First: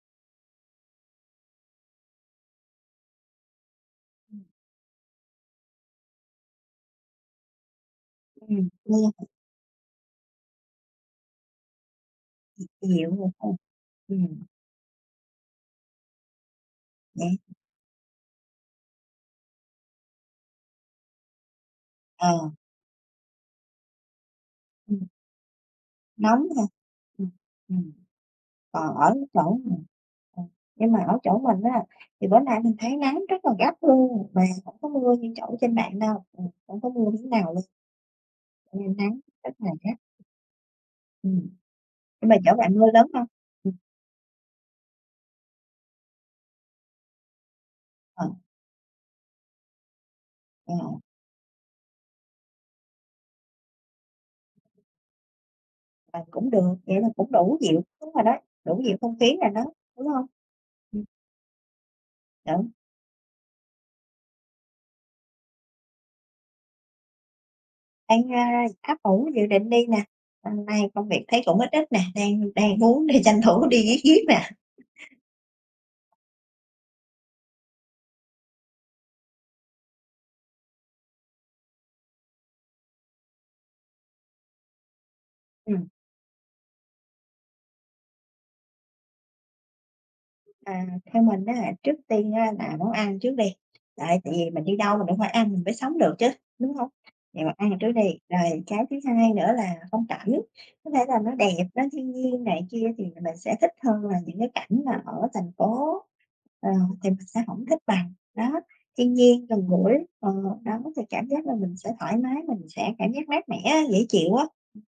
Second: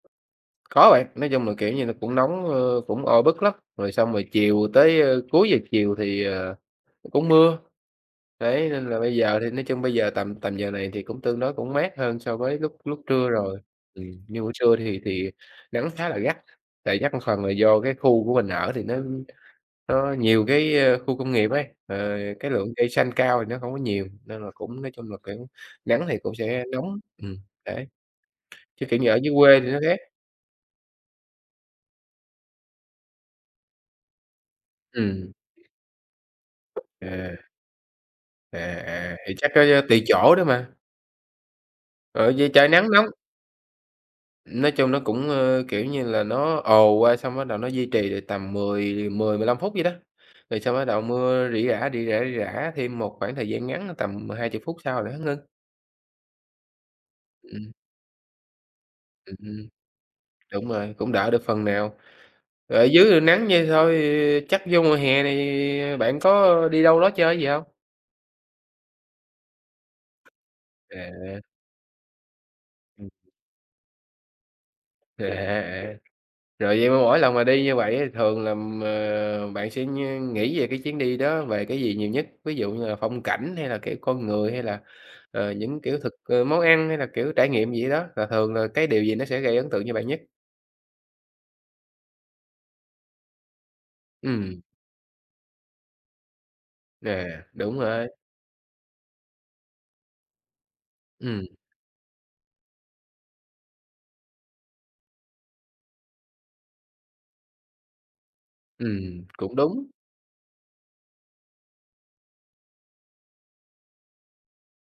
Có bạn, nói chung là, kiểu như là, nó cũng nóng, ơ, cũng oi bức lắm, rồi xong rồi Ừm. chiều tới, ơ cuối giờ chiều thì, ờ, cũng mưa. Đấy, Ừm, nên là mưa. bây giờ thì nói chung bây giờ tầm tầm giờ này thì cũng tương đối cũng mát hơn so với lúc lúc Dịu rồi, trưa phải không? rồi, ừm, như Ừm. buổi trưa thì thì nắng khá là gắt, tại gắt một Vậy? phần là do cái khu của mình ở thì nó nó nhiều cái, ơ, khu công nghiệp ấy, ờ, Ờ. cái lượng cây xanh cao thì nó không có nhiều nên là cũng nói Ừm. chung là kiểu nắng thì cũng Nóng sẽ hả? nóng ừm, đấy. Ừm, Chứ còn kiểu như ở ở dưới chỗ quê thì nó mình khác. nhưng mà ở chỗ mình á thì bữa nay mình thấy nắng rất là gắt luôn, mà hổng có mưa Ừm. như chỗ trên bạn đâu, hổng có mưa miếng À. nào luôn. À, Ừm, à, nắng thì chắc rất có là gắt. tùy chỗ đó mà. Ừm, nhưng Ừ, mà vì chỗ trời bạn mưa nắng nóng lớn hông? Ừm. Nói chung nó cũng, ơ, kiểu như là, nó ồ qua xong bắt đầu nó duy trì được Ờ. tầm mười mười, 15 phút vậy đó, rồi Ờ. xong bắt đầu mưa rỉ rả, rỉ rả, rỉ rả thêm một khoảng thời gian ngắn, a, tầm 20 phút sau là nó ngưng. À, cũng được, vậy là cũng đủ Ừm. dịu đúng rồi đó, đủ dịu không Ừm khí rồi đó, hưm. đúng hông? Đúng rồi, Ưm. cũng đỡ được phần nào. Đúng. Ở dưới nắng vậy thôi chắc vô mùa hè này bạn có đi đâu đó chơi gì hông? Đang, a, ấp ủ dự định đi nè, hôm nay công việc À. thấy cũng ít ít nè, đang đang muốn Ừm. đi tranh thủ đi riết riêt nè. À, à, rồi vậy mà mỗi lần mà đi như vậy á thì thường là, ờ, bạn sẽ ngh nghĩ về cái chuyến đi đó, về cái gì nhiều nhất? Ví dụ như là phong cảnh hay là cái con người, hay là, ờ, những Ừm. kiểu thực, ơ món ăn hay là kiểu trải nghiệm gì ở đó? Và thường là cái điều gì nó sẽ gây ấn tượng cho bạn nhất? À, theo mình ám trước tiên á là món ăn trước đi, tại tại vì Ừm. mình đi đâu mình cũng phải ăn mình mới sống được chứ, đúng hông? À, Vậy là ăn đúng trước rồi. đi, rồi cái thứ hai nữa là phong cảnh, có thể là nó Ừm. đẹp, nó thiên nhiên này kia thì mình sẽ thích hơn là những cái cảnh mà ở thành phố, ờ, thì mình sẽ hổng thích bằng, đó. Thiên Ừm, nhiên cũng gần đúng. gũi ờ, đó, thì cảm giác là mình sẽ thoải mái, mình sẽ cảm giác mát mẻ á, dễ chịu á. Ừm.